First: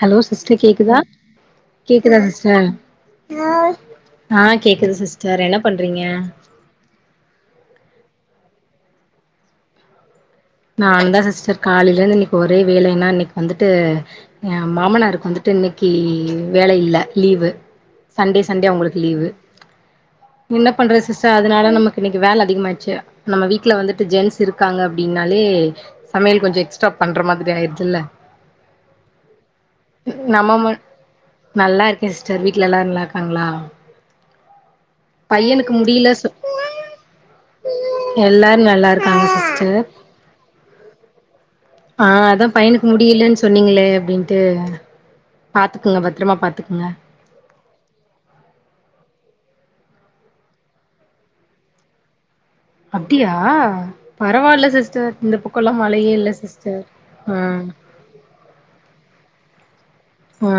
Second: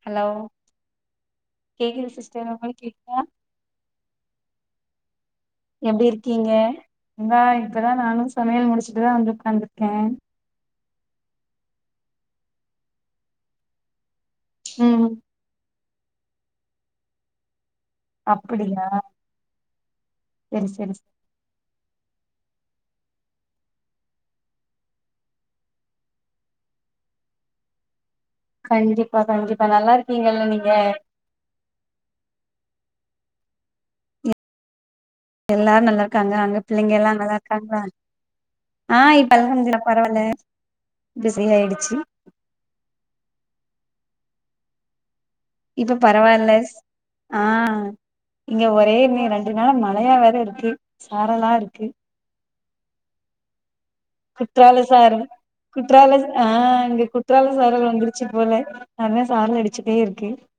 Hello sister கேக்குதா கேக்குது கேக்குதா சிஸ்டர் உங்களுக்கு கேக்குதா ஆ கேக்குது சிஸ் எப்டி இருக்கீங்க இந்தா இப்பதான் நானு சமையல் முடிச்சுட்டுதா வந்து உக்காந்துருக்கே நாந்தா சிஸ்டர் காலையிலிருந்து இன்னைக்கி ஒரே வேலைங்ளா இன்னைக்கி வந்துட்டு ஏன் ம் மாமனாருக்கு வந்துட்டு இன்னைக் கீ வேல இல்ல லீவு சண்டே சண்டே அப்படியா அங்களுக்கு லீவு செரி என்ன செரி பண்றது சிஸ்டர் அதனால நமக் இன்னைக்கு வேல அதிகமாச்சு நம்ம வீட்டுல வந்துட்டு ஜென்ஸ்சு இருக்காங்க அப்படின்னா லே சமையல் கொஞ்ச எக்ஸ்ட்ரா பண்ற மாதிரி ஆய்ருதுல்ல கண்டிப்பா கண்டிப்பா நல்லா இருக்கீங்கல்ல நம்ம நீங்க மட் நல்லா இருக்கே சிஸ்டர் வீட்ல எல்லாரு நல்லார்க் பாங்ளா எல்லாரு நல்லா இருக்காங்க அங்க பிள்ளைங்கெல்லா நல்லா இருக்காங்களா ஆ இப்ப [unintelligible] பரவல்ல ஆஹ் அதான் பையனுக் முடியல சொன்னீங்களே அப்டின்டு இப்ப பரவாயில்லஸ் ஆஹ் இங்க ஒரே ரெண்டு நாளா மா ழையா வேற இருக்கு சாரலா இருக்கு அப்டியா பரவால்ல குற்றால சிஸ்டர் சாரல் இந்த பக்கோல்லா குற்றால மழையே இல்ல சிஸ்டர் ஆஹ் இங்க ஆ குற்றால சாரல் வந்துருச்சு போல அதா [unintelligible] ச்சுட்டே இருக்கு ஆ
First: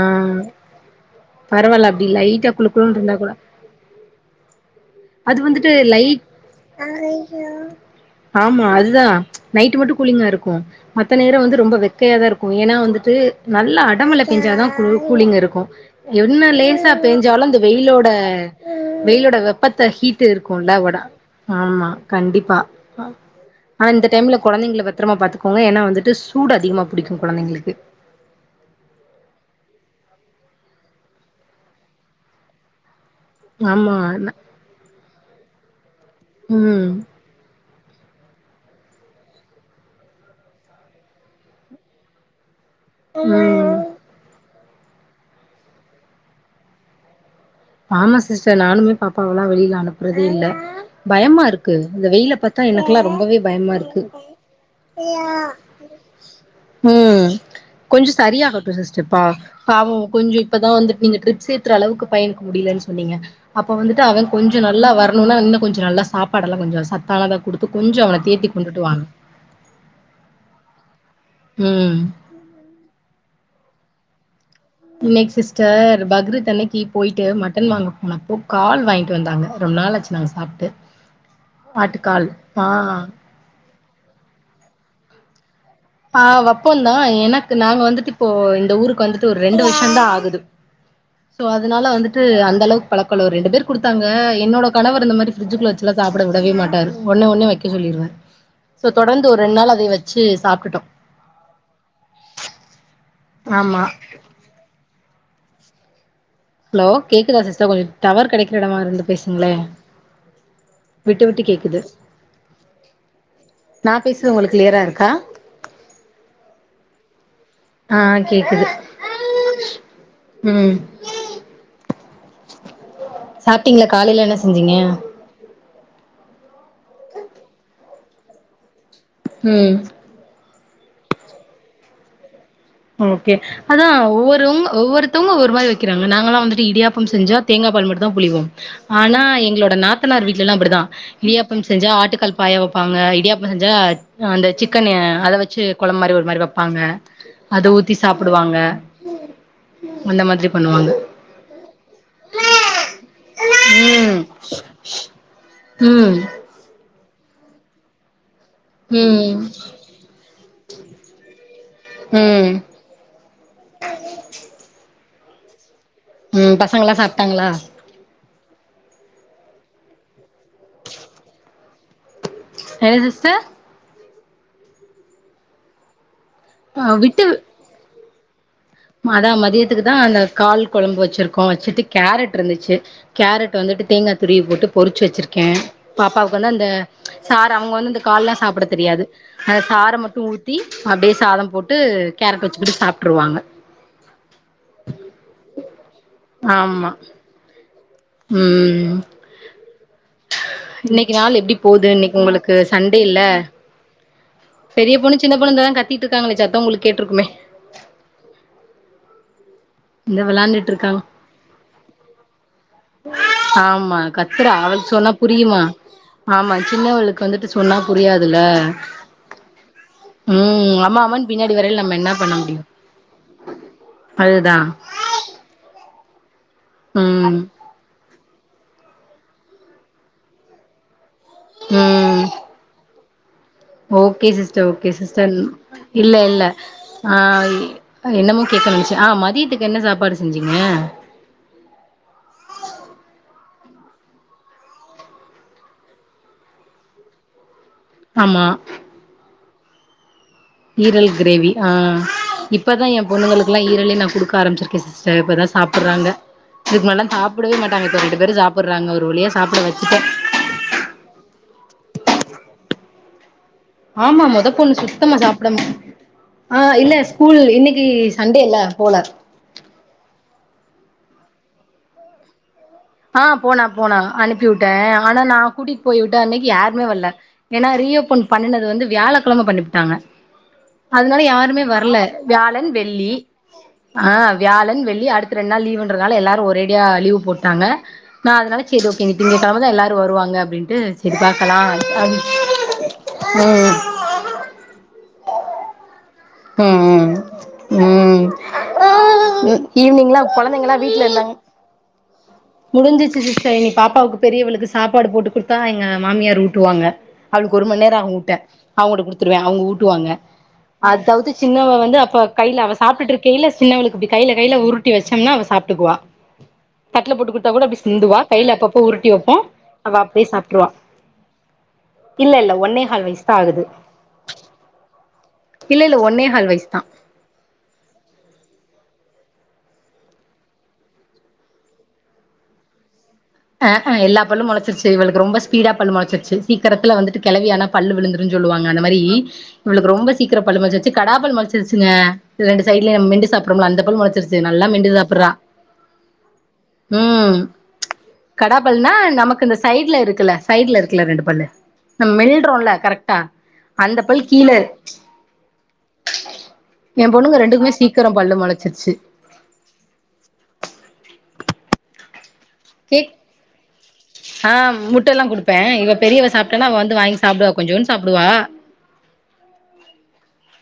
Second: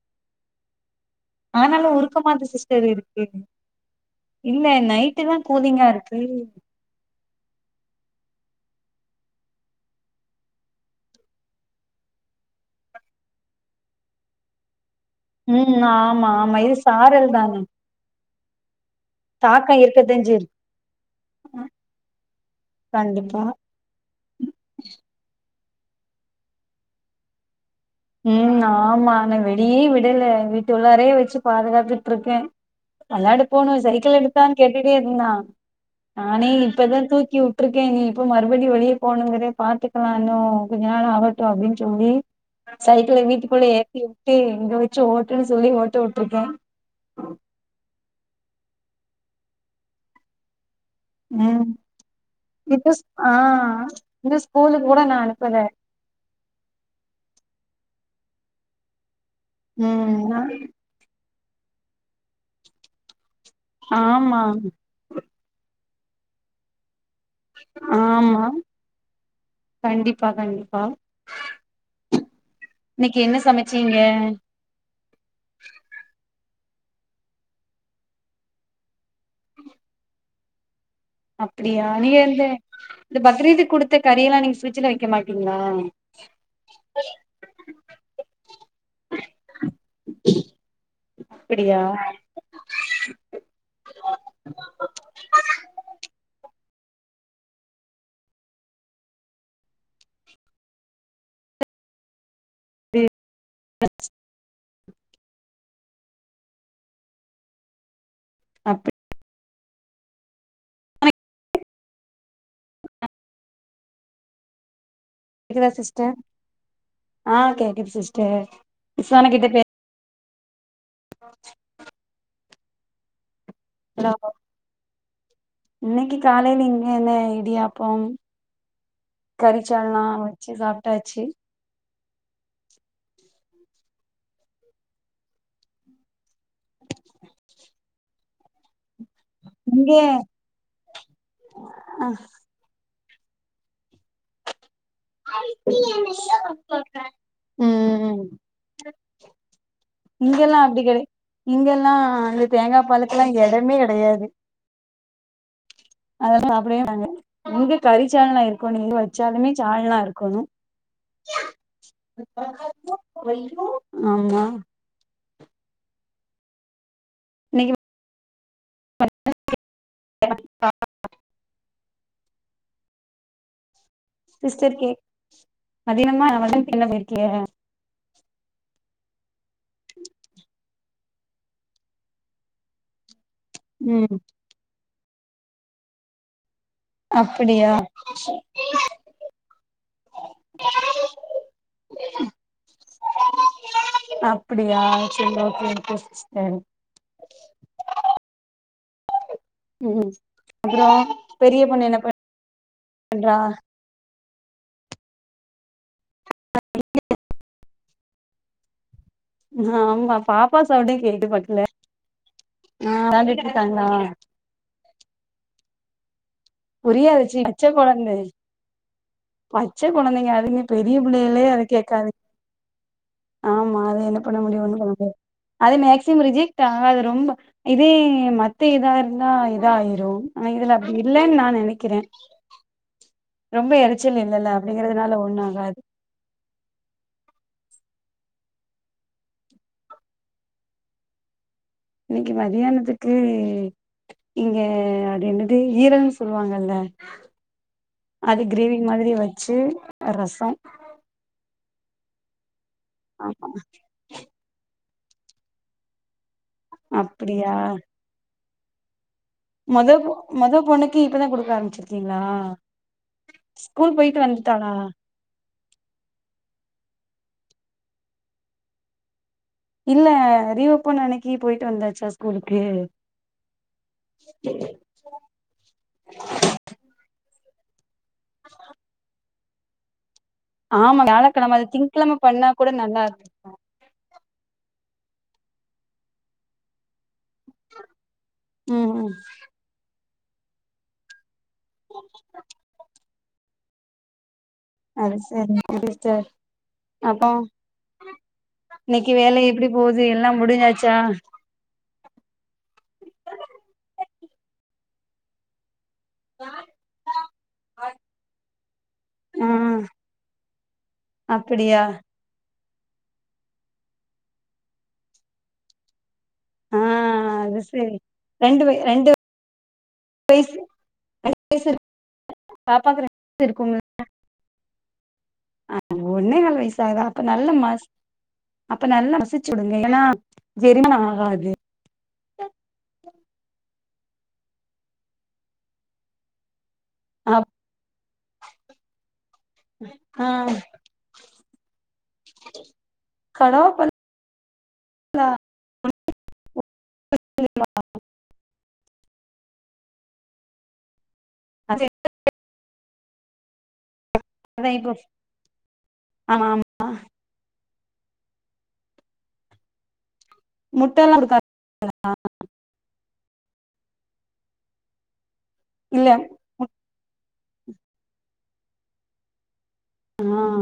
ஆனாலு பரவால்ல அப்டி உருக்கமாதா லைட்டா குளு சிஸ்டர் குளுன்னு இருந்தா இருக்கு கூட இல்ல நைட் அது வந்துட்டு லைட் ஆ ஆமா அதுதா நைட் மட்டு கூலிங்கா இருக்கு மத்த நேரம் வந்து ரொம்ப வெக்கையாதா இருக்கும் ஏன்னா வந்துட்டு நல்லா அட மழ பேஞ்சாதா கூ கூலிங்கு இருக்கும் ம் ஆமா என்ன ஆமா இது லேசா சாரல் பேஞ்சாலும் இந்த தான வெயிலோட வெயிலோட வெப் தாக்கோ அப்பத்த ஹீட் இருக்கத்தஞ்சு இருக்கு இருக்கும்ல உட ஆமா கண்டிப்பா ஆ கண்டிப்பா ஆனா இந்த டைம்ல கொழந்தைங்கள பத்திரமா பாத்துக் போங்க ஏன்னா வந்துட்டு சூடு அதிகமா புடிக்கு கொழந்தைங்களுக்கு உம் ஆமா நா வெளியே விடல வீட்டு உள்ளாரேயே வச்சு பாதுகாத்துட்ருக்கே வேளாட போணு ஆமா சைக்கிள் ந- எடுத்தான்னு கேட்டுட்டே இருந்தா நானே ம் இப்பதா தூக்கி வுட் ட்ருக்கே நீ இப்ப மறுபடி வெளியே போகணுங்கிறே பாத்துக்கலா இன்னு கொஞ்ச நாள் ஆகட்டு அப்டின்னு சொல்லி சைக்கிள வீட்டுக்குள்ள ம் ஏத்தி விட்டு இங்க வெச் ச்சு ஓட்டுன்னு சொல்லி ஓட்ட விட்ருக்கே ஆமா சிஸ்டர் நானுமே பாப்பாவல்லா வெளியில அனுப்புறதே இல்ல பயமா ம் இருக்கு இந்த வெயில பாத்தா இது எனக்கெல்லா ஸ் ஆ ரொம்பவே பயமா இருக்கு இது ஸ்கூலுக்கு கூட நா அனுப்பல ம் கொஞ்ச சரியாகட்டு சிஸ்டர் ப்ப பாவோ ம் கொஞ்ச நா இப்பதா வந்துட்டு நீங்க ட்ரி சீத்ர அளவுக்கு பயன் முடியலன்னு சொன்னீங்க அப்ப வந்துட்டு அவ ஆமா கொஞ்சம் நல்லா வரணும்னா இன்னு கொஞ்ச நல்லா சாப்பாடல்லா கொஞ்ச சத் த்தானதா குடுத்து கொஞ்ச அவனை ஆமா தேத்தி கொண்டுட்டு வாங்க கண்டிப்பா கண்டிப்பா உம் இன்னைக்கு என்ன சமைச்சீங்க இன்னைக்கி சிஸ்டர் பக்ஈத் அன்னைக் க்கி போயிட்டு மட்டன் வாங்க போனப்போ கால் வாங்கிட்டு வந்தாங்க ரொம்ப நாள் ஆச்சு நாங்க சாப்ட்டு அப்படியா நீ ஆட்டுக்கால் வந்து ஆ இந்த பக்ரீது குடுத்த கறிறெல்லாம் நீங்க பிரிட்சுல வைக்க மாட் ங்ளா ஆஹ் வப்பம் தான் எனக்கு நாங்க வந்துட்டு இப்போ இந்த ஊருக்கு வந்துட்டு ஒரு ரெண்டு வருஷம்தான் ஆகுது சோ அப்டியா அதனால வந்துட்டு அந்த அளவுக்கு பழக்கள இல்ல ஒரு ரெண்டு பேர் குடுத்தாங்க என்னோட கணவர் இந்தமாரி பிரிட்ஜுக்குள்ள லா வச்சுலாம் சாப் ப்ட வுடவே மாட்டார் ஒன்னே ஒன்னே வைக்க சொல்லிருவாரு சோ தொடர்ந்து ஒரு ரெண்டு நாள் அதை வச்சு சாப்டுட்டோம் ஆமா ஹலோ கேக்குதா சிஸ்டர் கொஞ்சோ டவர் கிடைக்கிற இடமா அப்டி இருந்து பேசுங்களே விட்டு விட்டு கேக்குது நான் பேசுறது உங்களுக்கு கிளியரா இருக்கா கேக்குதா சிஸ்டர் ஹா கேக்குது ஆ சிஸ்டர் கிஷான் கிட்ட பே உம் [unintelligible] சாப்ட்டீங்களா ஹலோ காலையில என்ன செஞ்சீங்க இன்னைக்கு காலையில இங்க என்ன இடியாப்போம் ம் கறிச்சால்னா வச்சு சாப்ப டாச்சி ஓகே அதான் ஒவ்வொருவங்க ஒவ்வொருத்தவங்க ஒவ்வொரு மாரி வைக்கிறாங்க நாங்க எல்லாம் வந்துட்டு இடியாப்பம் செஞ்சா தேங்காய் பால் மட்டு தான் புழிவோம் ஆனா எங்களோட இங்க நாத்தனார் வீட்ல லாம் அப்டிதான் இடியாப்பம் செஞ்சா ஆ ஆட்டுக்கால் பாயா வைப்பாங்க இடியாப்பம் செஞ்சா அந்த சிக் [unintelligible] அத வச்சு கொளம்பு மாரி ஒரு மாரி வெப்பாங்க உம்ம் அந்த மாதிரி இங்கெல்லாம் அப்படி பண்ணுவாங்க. கடை இங்கெல்லாம் வந்து தேங்காய் பாலுக்கெல்லாம் எடமே ம். கெடையாது ம். அதெல்லாம் அப்படியே நாங்க இங்க கறிச்சால்னா இருக் [unintelligible] இங்க ம். வச்சாலுமே சால்னா இருக்கணும் ம். ஆமா உம் பசங்களா சாப் ட்டாங்ளா இன்னைக்கு [unintelligible] என்ன சிஸ்டர் சிஸ்டர் கேக் மதினமா மடக்கு என்ன அ போயிருக்கியா விட்டு அதா மதியத்துக்கு தான் அந்த கால் குழம்பு வச்சிருக்கோம் வச்சுட்டு கேரட் இருந்துச்சு கேரட் வந்துட்டு ம் தேங்காய் துருவி போட்டு பொறிச்ச வச்சுருக்கு கே பாப்பாக்கு வந்து அந்த இந்த சார் அப்டியா அவுங்க வந்து இந்த கால்லா சாப்ட தெரியாது அத சார மட்டும் ஊத்தி அப்படியே சாதம் போட்டு கேரட் வச்சுக்கிட்டு சாப்பிட்டுருவாங்க அப்படியா சரி [unintelligible] உம் ம் அப்றோ இன்னைக்கி நாள் எப்டி பெரிய போது பொண்ணு என்ன இன்னைக்கி உங்களுக்கு சண்டே இல்ல பண்றா பெரிய பொண்ணு சின்ன பொண்ணு இங்கனதா கத்திட்டு இருக்காங்களே சத்தோ உங்களுக்கு கேட்ருக்குமே ஆமா இந்தா பாப்பா வெளையாண்டுட்ருக்கா சவுண்டே கேக்குது பக்கத்துல ஆ வெளாண்டுட்டு இருக்காங்களா ஆமா கத்துறா அவளுக்கு சொன்னா புரியுமா ஆமா சின்னவளுக்கு புரியாது சி வந்துட்டு பச்ச சொன்னா கொழந்த புரியாதுல்ல பச்ச கொழந்தைங்க அதுங்க உம் பெரிய அம்மா அம்மான்னு பிள்ளைகளே பின்னாடி அத வரையில நம்ம கேக்காது என்ன பண்ண முடியும் ஆமா அதுதா [unintelligible] அது மேக்ஸ் திமுருஜி [unintelligible] அது ரொம்ப ம் இதே மத் த்த இதா இருந்தா இதாயிரும் இதுல அப்டி இல்லன்னு நா நெனைக்கிறே ம் ரொம்ப எரச்சல் ஓகே இல்லல்ல சிஸ்டர் ஓகே அப்டிங்கறதுனால சிஸ்டர் ஒண்ணு ஆகாது இல்ல இல்ல ஆஹ்ய் அ என்னமோ கேக்க நெனைச்சே ஆஹ் மதியத்துக்கு என்ன சாப்பாடு செஞ்சீங்க இன்னைக்கி மத்தியானத்துக்கு இங்க அது என்னது ஈரல்னு சொல்வாங்கல்ல அது ஆமா கிரேவி மாதிரி வய் ச்சு ரஸ் ஈரல் கிரேவி ஆஹ் இப் இப்பதா என் ஆமா பொண்ணுகளுக்கெல்லா ஈரலே நா குடுக்க ஆரம்பிச்சிருக்கே சிஸ் தா இப்பதா சாப்புடுறாங்க இதுக்கு மேல்லாம் அப்டியா சாப்பிடவே மாட்டாங்க சார் ரெண்டு பேரு சாப் போட்றாங்க ஒரு வழியா சாப்ட மொத வச்சுட்டே மொத பொண்ணுக்கு இப்பதா குடுக்க ஆரம்பிச்சிருக்கீங்களா ஸ்கூல் போயிட்டு ஆமா மொத பொண்ணு வந்துட்டாளா சுத்தமா சாப்ட மா ஆஹ் இல்ல ஸ்கூல் இன்னைக்கு சண்டே இல்ல போல இல்ல ரீஓப்பன் அன்னைக்கு போயிட்டு வந்தாச்சா ஸ்கூலுக்கு ஆஹ் போனா போனா அனுப்பி வுட்டேன் ஆனா நான் கூட்டிட்டு போய் விட்ட அன்னைக்கி யாருமே வல்ல ஏன்னா ரீ ஓப் போன் பன்னுனது வந்து வியாழக் கிழம பண்ணி புட்டாங்க ஆமா அதுனால வியாழக்கிழம யாருமே அது வர்ல திங்கெழம பண்ணா வியாழன் கூட நல்லா வெள்ளி இருக்கு ஆஹ் வியாழன் வெள் [unintelligible] அடுத்து ரெண்டு நாள் லீவுன்றதால எல்லாரும் ஒரேடியா லீவு போட்டாங்க நா அதனால சரி ம் ஓகே ம் இனி திங்கக்கிழமதா எல்லாரும் வருவாங் இங்க அப்படினுட்டு சிர்க்கா கலா அ உம் அது சரி [inaudible] அப்போ இங்க இன்னைக்கு வேலை எப்டி போகுது ம் எல்லா குழந்தைங்க முடிஞ்சாச்சா வீட்டுல இருக்காங்க முடிஞ்சச்சு ச பாப்பா அவக்கு பெரியவளுக்கு சாப்பாடு போட்டு கொடுத்தாய் மாமியார் ஊட்டுவாங்க அவளுக்கு ஒரு மணி நேரம் ஆகும்அவங்க வெ ஊட்டேன் அவங்க குடுத்துருவேன் ஆ அவங்க ஊட்டுவாங்க அதாவது சின்னவ அப்டியா வந்து அப்ப கையில அவசம் சாப்பிட்டு இருக்கையில சின்னவவளுக்கு இப்ப கில கையில உருட்டி வச்சோம்ன அவ சாப்பிட்டுக்குவா ஆ தட்டல போட்டு கொடுத்தா அது கூட அப்டி சரி சிந்துவா கையில ரெண்டு வய அப்பப்போ ரெண்டு உருட்டி வைப்போம் அவ அப்டியே வயசு சாப்டுறவா ரெண்டு வயசு இருக்கு இல்ல இல்ல ஒன்னே பாப்பாக்கு கால் ரெண்டு வயசு தான் ஆகுது அ இல்ல இல்ல ஒன்னே கால் வயசுதா வயசாகதா அப்ப நல்லமா அப்ப நல்லா வசிச்சுடுங்க ஏன்னா ஜெரிமம் ஆகாது அஹஹ எல்லா பல்லும் முளச்சிருச்சி இவள ரொம்பஸ்பீடா பல்லு முளச்சிருச்சி க்கத்துல வந்துட்டு அப் கிளவியானா பல் விழுந்துருன்னு சொல்லுவாங்க அந்த மாரி இவளுக்கு ரொம்ப ஆ சீக்கிரம் பல்ல மச்சுிருச்சு கடாப்பல் மளைச்சிருச்சுங்க ரெண்டு சைடுல மெண்டு சாப்பறோம்ல அந்த பல் கடவாப்பல்ல மளைச்சிருச்சு நல்லா மெண்டு சாப்பிடுறா ம் கடாபல்னா நமக்கு இந்த சைட்ல இருக்கல சைட்ல இருக்கல ரெண்டு ல்ல அதா நம்ம மில்றோம்ல கரெக்டா அந்த கீழர் இப்ப ஆமா ஆமா என் பொண்ணுங்க ரெண்டுக்குமே சீக்க இருக்கிறம் பல்லு முளச்சிருச்சு முட்ட எல்லாம்க்க ஆஹ் முட்டைெல்லாம் கொடுத்து இவ இல்ல பெரியவ சாப்டான முட்- அவ வந்து வாங்கிச்சாப் சாப்பிடுவா கொஞ்ச ஒன்னு சாப்பிடுவா ஆஹ்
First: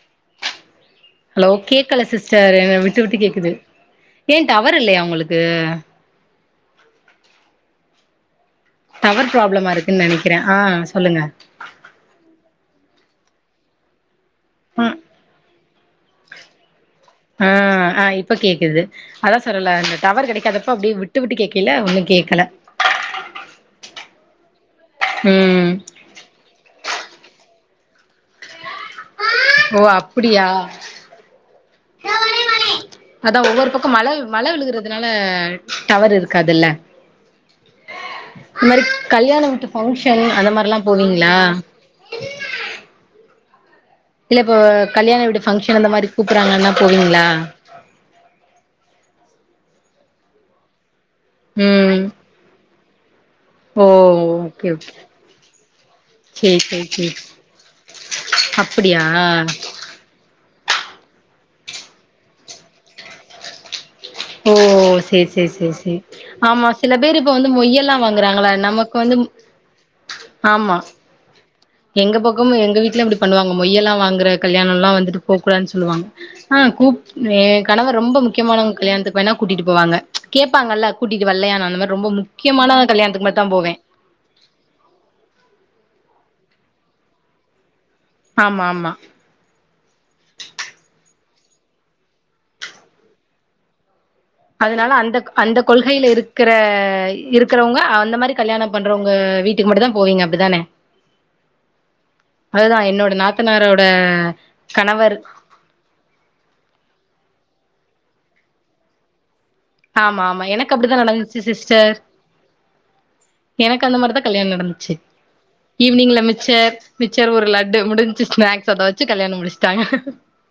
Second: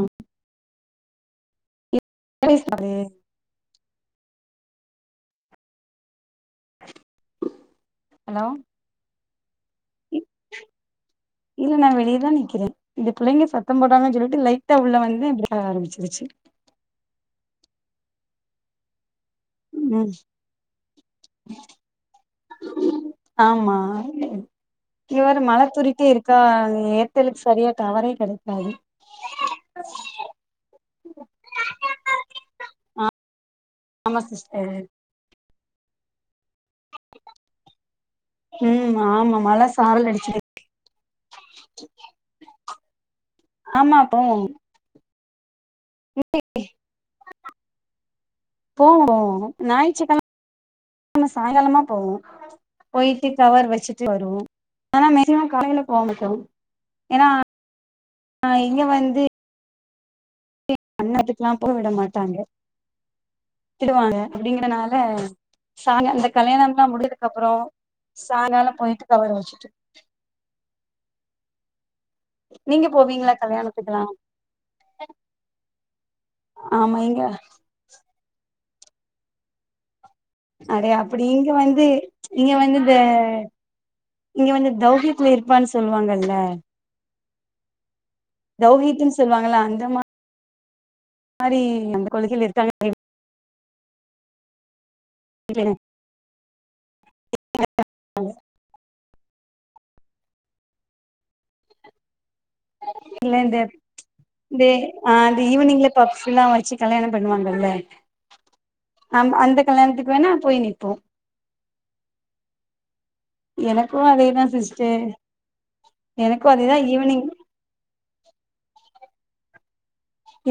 ஹலோ ஓகே கேக்கல சிஸ்டர் என் சாப்பிடு. விட்டு விட்டு கேக்குது ஏன் டவர் இல்லயா உங்களுக்கு ஹலோ டவர் ப்ராளமா இருக்கு க்குு இ- நினைக்கிறேன் ஆஹ் சொல்லுங்க இல்ல நா வெளியதா நிக்கிறே இந்த பிள்ளைங்க சத்தம் போட்டா தான் [inaudible] லைட்டா உள்ள ம் வந்து எப்டி ஆரம்பிச்சிருச்சு ஆஹ் ஆஹ் இப்ப கேக்குது அதா சொல்லல இந்த ம் டவர் கெடைக்காதப்ப அப்டியே விட்டு விட்டு கேக்கைல ஒன்னு கேக்கல ஆமா இதுவறு மழை ம் துரிட்டி இருக்கா ஏத்தலுக்கு சரியா டவரே கெடைக்காது ஓ அப்டியா அதான் ஒவ்வர் ஓ பக்கம் மழ ஆமா மழ சிஸ்டர் விழுகறதுனால டவர் இருக்கு அதுல்ல இந்த மாதிரி ம் ஆமா கல்யாணம் மழ வீட்டு சாரல் பங்க்ஷன் அடிச்சுட்டு அந்த மாதிரல்லாம் போவீங்களா ஆமா போவோ இல்ல இப்போ கல்யாணம் வீடு பங்க்ஷன் அந்த மாரி கூப்பறாங்கனாப் போவீங்களா நா ஏய் ச்சக்கல நம்ம சாயங்காலமாப் ம் போவோம் போய் கவர் ஓ வச்சுட்டு வருவோம் ஓகே ஓகே ஆன மெக்சிமம் காலைல போக மாட்டோம் சேரி சேரி சேரி ஏன்னா இங்க அப்டியா வந்து [unintelligible] அண்ண அதுக்குலாம் போவிட மாட்டாங்க த்துடுவாங்க ஓ அப்டிங்கறனால சேரி சேரி சேரி சா சேரி அந்த ஆமா கல்யாணம் எல்லாம் சில பேர் முடிதுக்கு இப்ப வந்து அப்புறம் மொய்யெல்லா வாங்குறாங்கள சாய்காலம் நமக்கு போயிட்டு வந்து கவர வச்சுட்டு ஆமா எங்க பக்கும் எங்க நீங்க வீட்ல இப்டி போவீங்களா பண்ணுவாங்க மொய்யெல்லாம் கல்யாணத்துக்குலா வாங்குற கல்யாணம்லாம் வந்துட்டு போக் கூடாதுனு சொல்லுவாங்க ஆஹ் கூ ஆமா இங்க என் கணவர் ரொம்ப மு முக்கமானவங்க கல்யாணத்துக்கு வேணா கூட்டிட்டு போவாங்க கேப்பாங்கல்ல நறைய அப்டி கூட்டிட்டு இங்க வல்லையா நான் அந்த வந்து மாரி ரொம்ப இங்க இங்க வந்து முக்கியமான ந்து கல்யாணத்துக்கு இந்த மட்டுந்தா போவே இங்க வந்து தௌக்கியத்துல இருப்பான்னு சொல்லுவாங்கல்ல ஆமா ஆமா தௌஹித்ன்னு சொல்லுவாங்கள அந்த மா [inaudible] மாறி அந்த கொள்கையில இருக்காங்க அதனால அந் [unintelligible] அந்த கொள்கைல இருக்கற இருக்குறவங்க அந்த மாரி கல்யாணம் பண்றவங்க வீட் இதுக்கு மட்டும் தான் போவீங்க அப்படிதானே இல்ல இந்த தே அ கணவர் இது ஈவினிங்ல [unintelligible] வச்சு கல்யாணம் பண்ணுவாங்க [unintelligible] ஆமா ஆமா எனக்கு அப்டிதான் நடந்துச்சு சிஸ் செர் எனக்கு அந்த மாரி தான் எனக்கு அந்த மாரி தான் அதேதா கல்யாணம் சிஸ்டர் நடந்துச்சு ஈவினிங்ல எனக்கு அதேதா மிச்சர் ஈவினிங் மிச்சர் ஒரு லட்டு முடிஞ்சு ஸ்நாக்ஸ் அத வச்சு கல்யாண முடிச்சிடாங்க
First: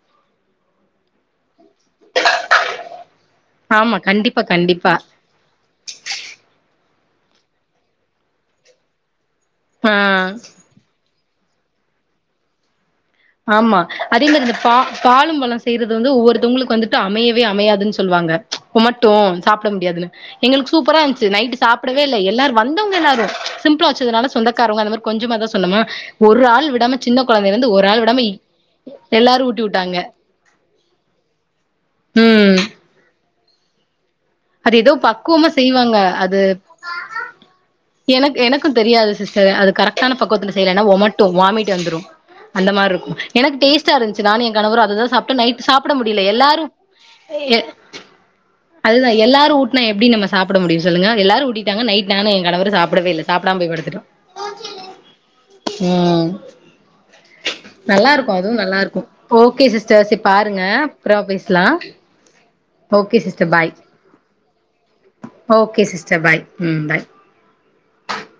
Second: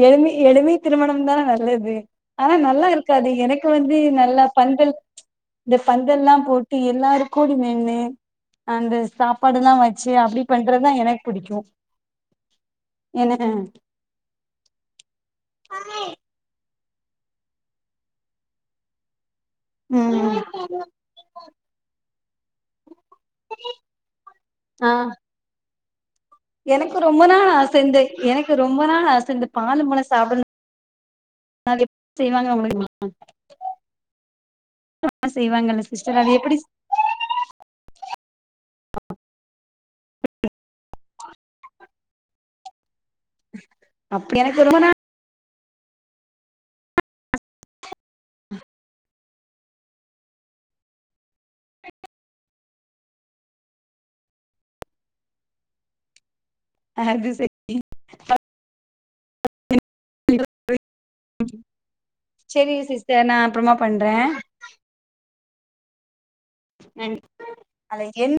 எலுமி எலுமி திருமணம் தான் நல்லது து ஆனா நல்லா இருக்காது எனக்கு வந்து ஆமா கண்டிப்பா நல்லா பந்தல் கண்டிப்பா இந்த பந்தல்ல்லாம் போட்டு எல்லாரும் [unintelligible] அந்த ஸ்டாப் [unintelligible] சாப்பாடுலாம் வச்சு ஆ அப்டி பண்றதுதான் எனக்கு புடிக்கும் ஆமா அதே மாரி இந்த பா பாலும் பழம் செய்றது வந்து ஒவ்வொருத்தவங்க உங்ளுக்கு வந்துட்டு அமையவே அமையாதுன்னு சொல்லுவாங்க உமட்டும் சாப்ட முடியாதுல ம் எங்ளுக்கு சூப்பரா இருந்துச்சு நைட் சாப்டவே இல்ல எல்லாரும் வந்தவங்க எல்லார் சிம்பிளா வச்சதுனால சொந்தக்காரவங்க ஆ அந்த மாரி கொஞ்சமா தான் சொன்னோமா ஹக் ஒரு ஆள் எனக்கு விடாம சின்ன ரொம்ப நாள் குழந்தையில் இருந்து ஆச ஒரு இந்த ஆள் எனக்கு ரொம்ப நாள் ஆச எல்லாரு இந்த ஊட்டி பாலு விட்டாங்க பழம் சாப்டனும் அதை எப்டி செய்வாங்க ம் உங்களுக்கு தெரியும்மா அது ஏதோ பக்குவமா செய்வாங்கல்ல செய்வாங்க சிஸ்டர் அது எப்டி எனக்கு எனக்கும் தெரியாது சிஸ்டர் அது கரெக்டான பக்குவத்துல செய்லன்னா ஓமட்டும் வாமிட் வந்துரும் அந்த மாருக்கும் எனக்கு டேஸ்டா இருந்துச்சி அப்டி நானும் என் எனக்கு ரொம்ப கணவரும் நாள் அததான் நைட் சாப்ட முடில எல்லாரும் தே அதுதான் எல்லாரும் ஊட்னா எப்டி நம்ம சாப்ட முடியும் சொல்லுங்க எல்லாரும் ஊட்டிட்டாங்க நைட் நானும் என் கணவரு சாப்டவே இல்ல சாப்பிடாம போய் படுத்துட்டோம் உம் அது செரி நல்லா இருக்கும் அதுவும் நல்லா இருக்கும் ஓகே சிஸ்டர் சேரி பாருங்க அப்பறமா பேசலாம் சேச்ரிங்க சிஸ்டர் நான் அப்றமா பண்றேன் ஓகே சிஸ்டர் பாய் ம் பாய் [unintelligible] அழ என்